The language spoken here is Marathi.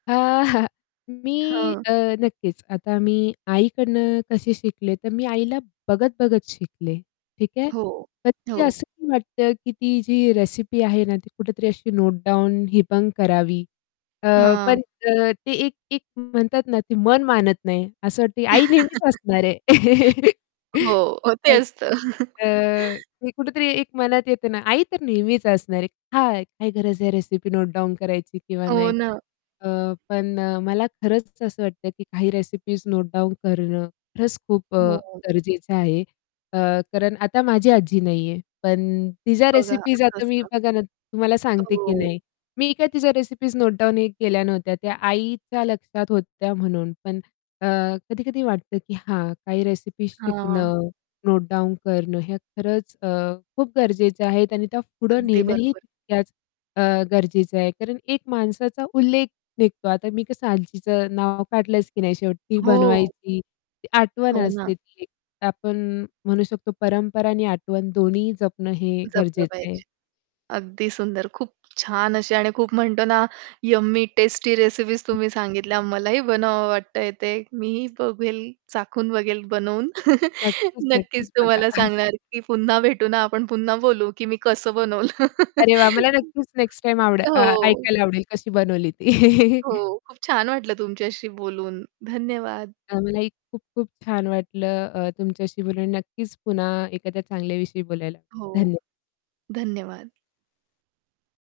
अ, मी हां. अ, नक्कीच, आता मी आईकडून कशी शिकले, तर मी आईला बघत-बघत शिकले, ठीक आहे. हो, पण कधी हो. असं वाटतं, की ती जी रेसिपी आहे ना, ती कुठेतरी अशी नोटडाऊन हिबंग करावी. अ, हां. पण अ, ते एक एक म्हणतात ना, ती मन मानत नाही. असं वाटते आई नेहमीच असणार आहे. हो. हो ते पण असतं. अ, ते कुठेतरी एक मनात येतं ना, आई तर नेहमीच असणार आहे हां. काही गरज आहे रेसिपी नोटडाउन करायची किंवा हो नाही. ना. अ, पण अ, मला खरंच असं वाटतं, की काही रेसिपीज नोटडाउन करणं खरंच खूप अ, हो. गरजेचं आहे अ, कारण आता माझी आजी नाहीये, पण तिच्या बघा रेसिपीज असं आता मी असतं. बघा ना, तुम्हाला सांगते की हो. नाही. मी काय तिच्या रेसिपीज नोटडाउनही केल्या नव्हत्या. त्या आईच्या लक्षात होत्या म्हणून. पण अ, कधी-कधी वाटतं की हां, काही रेसिपीज हां. शिकणं, नोटडाउन करणं हया खरंच अ, खूप गरजेचं आहेत आणि त्या पुढे अगदी नेणंही बरोबर. तितक्याच अ, गरजेचं आहे कारण एक माणसाचा उल्लेख निघतो. आता मी कसं आजीचं नाव काढलंच की नाही शेवटी ती हो. बनवायची. आठवण हो ना. असते ती एक. तर आपण म्हणू शकतो परंपरा आणि आठवण दोन्हीही जपणं हे जपलं गरजेचं आहे. पाहिजे. अगदी सुंदर. खूप छान अशी आणि खूप म्हणतो ना, यम्मी टेस्टी रेसिपीज तुम्ही सांगितल्या. मलाही बनवावं वाटतंय ते. मीही बघेल चाखून बघेल बनवून. नक्कीच, नक्कीच नक्कीच बघा. तुम्हाला सांगणार की पुन्हा भेटू ना आपण पुन्हा बोलू की मी कसं बनवलं. अरे वाह! मला नक्कीच नेक्स्ट टाईम आवडं अ, हो. ऐकायला आवडेल कशी बनवली ती. हो. खूप छान वाटलं तुमच्याशी बोलून. धन्यवाद. अ, मलाही खूप खूप छान वाटलं अ, तुमच्याशी बोलून. नक्कीच, पुन्हा एखादया चांगल्याविषयी बोलायला हो. धन्य धन्यवाद.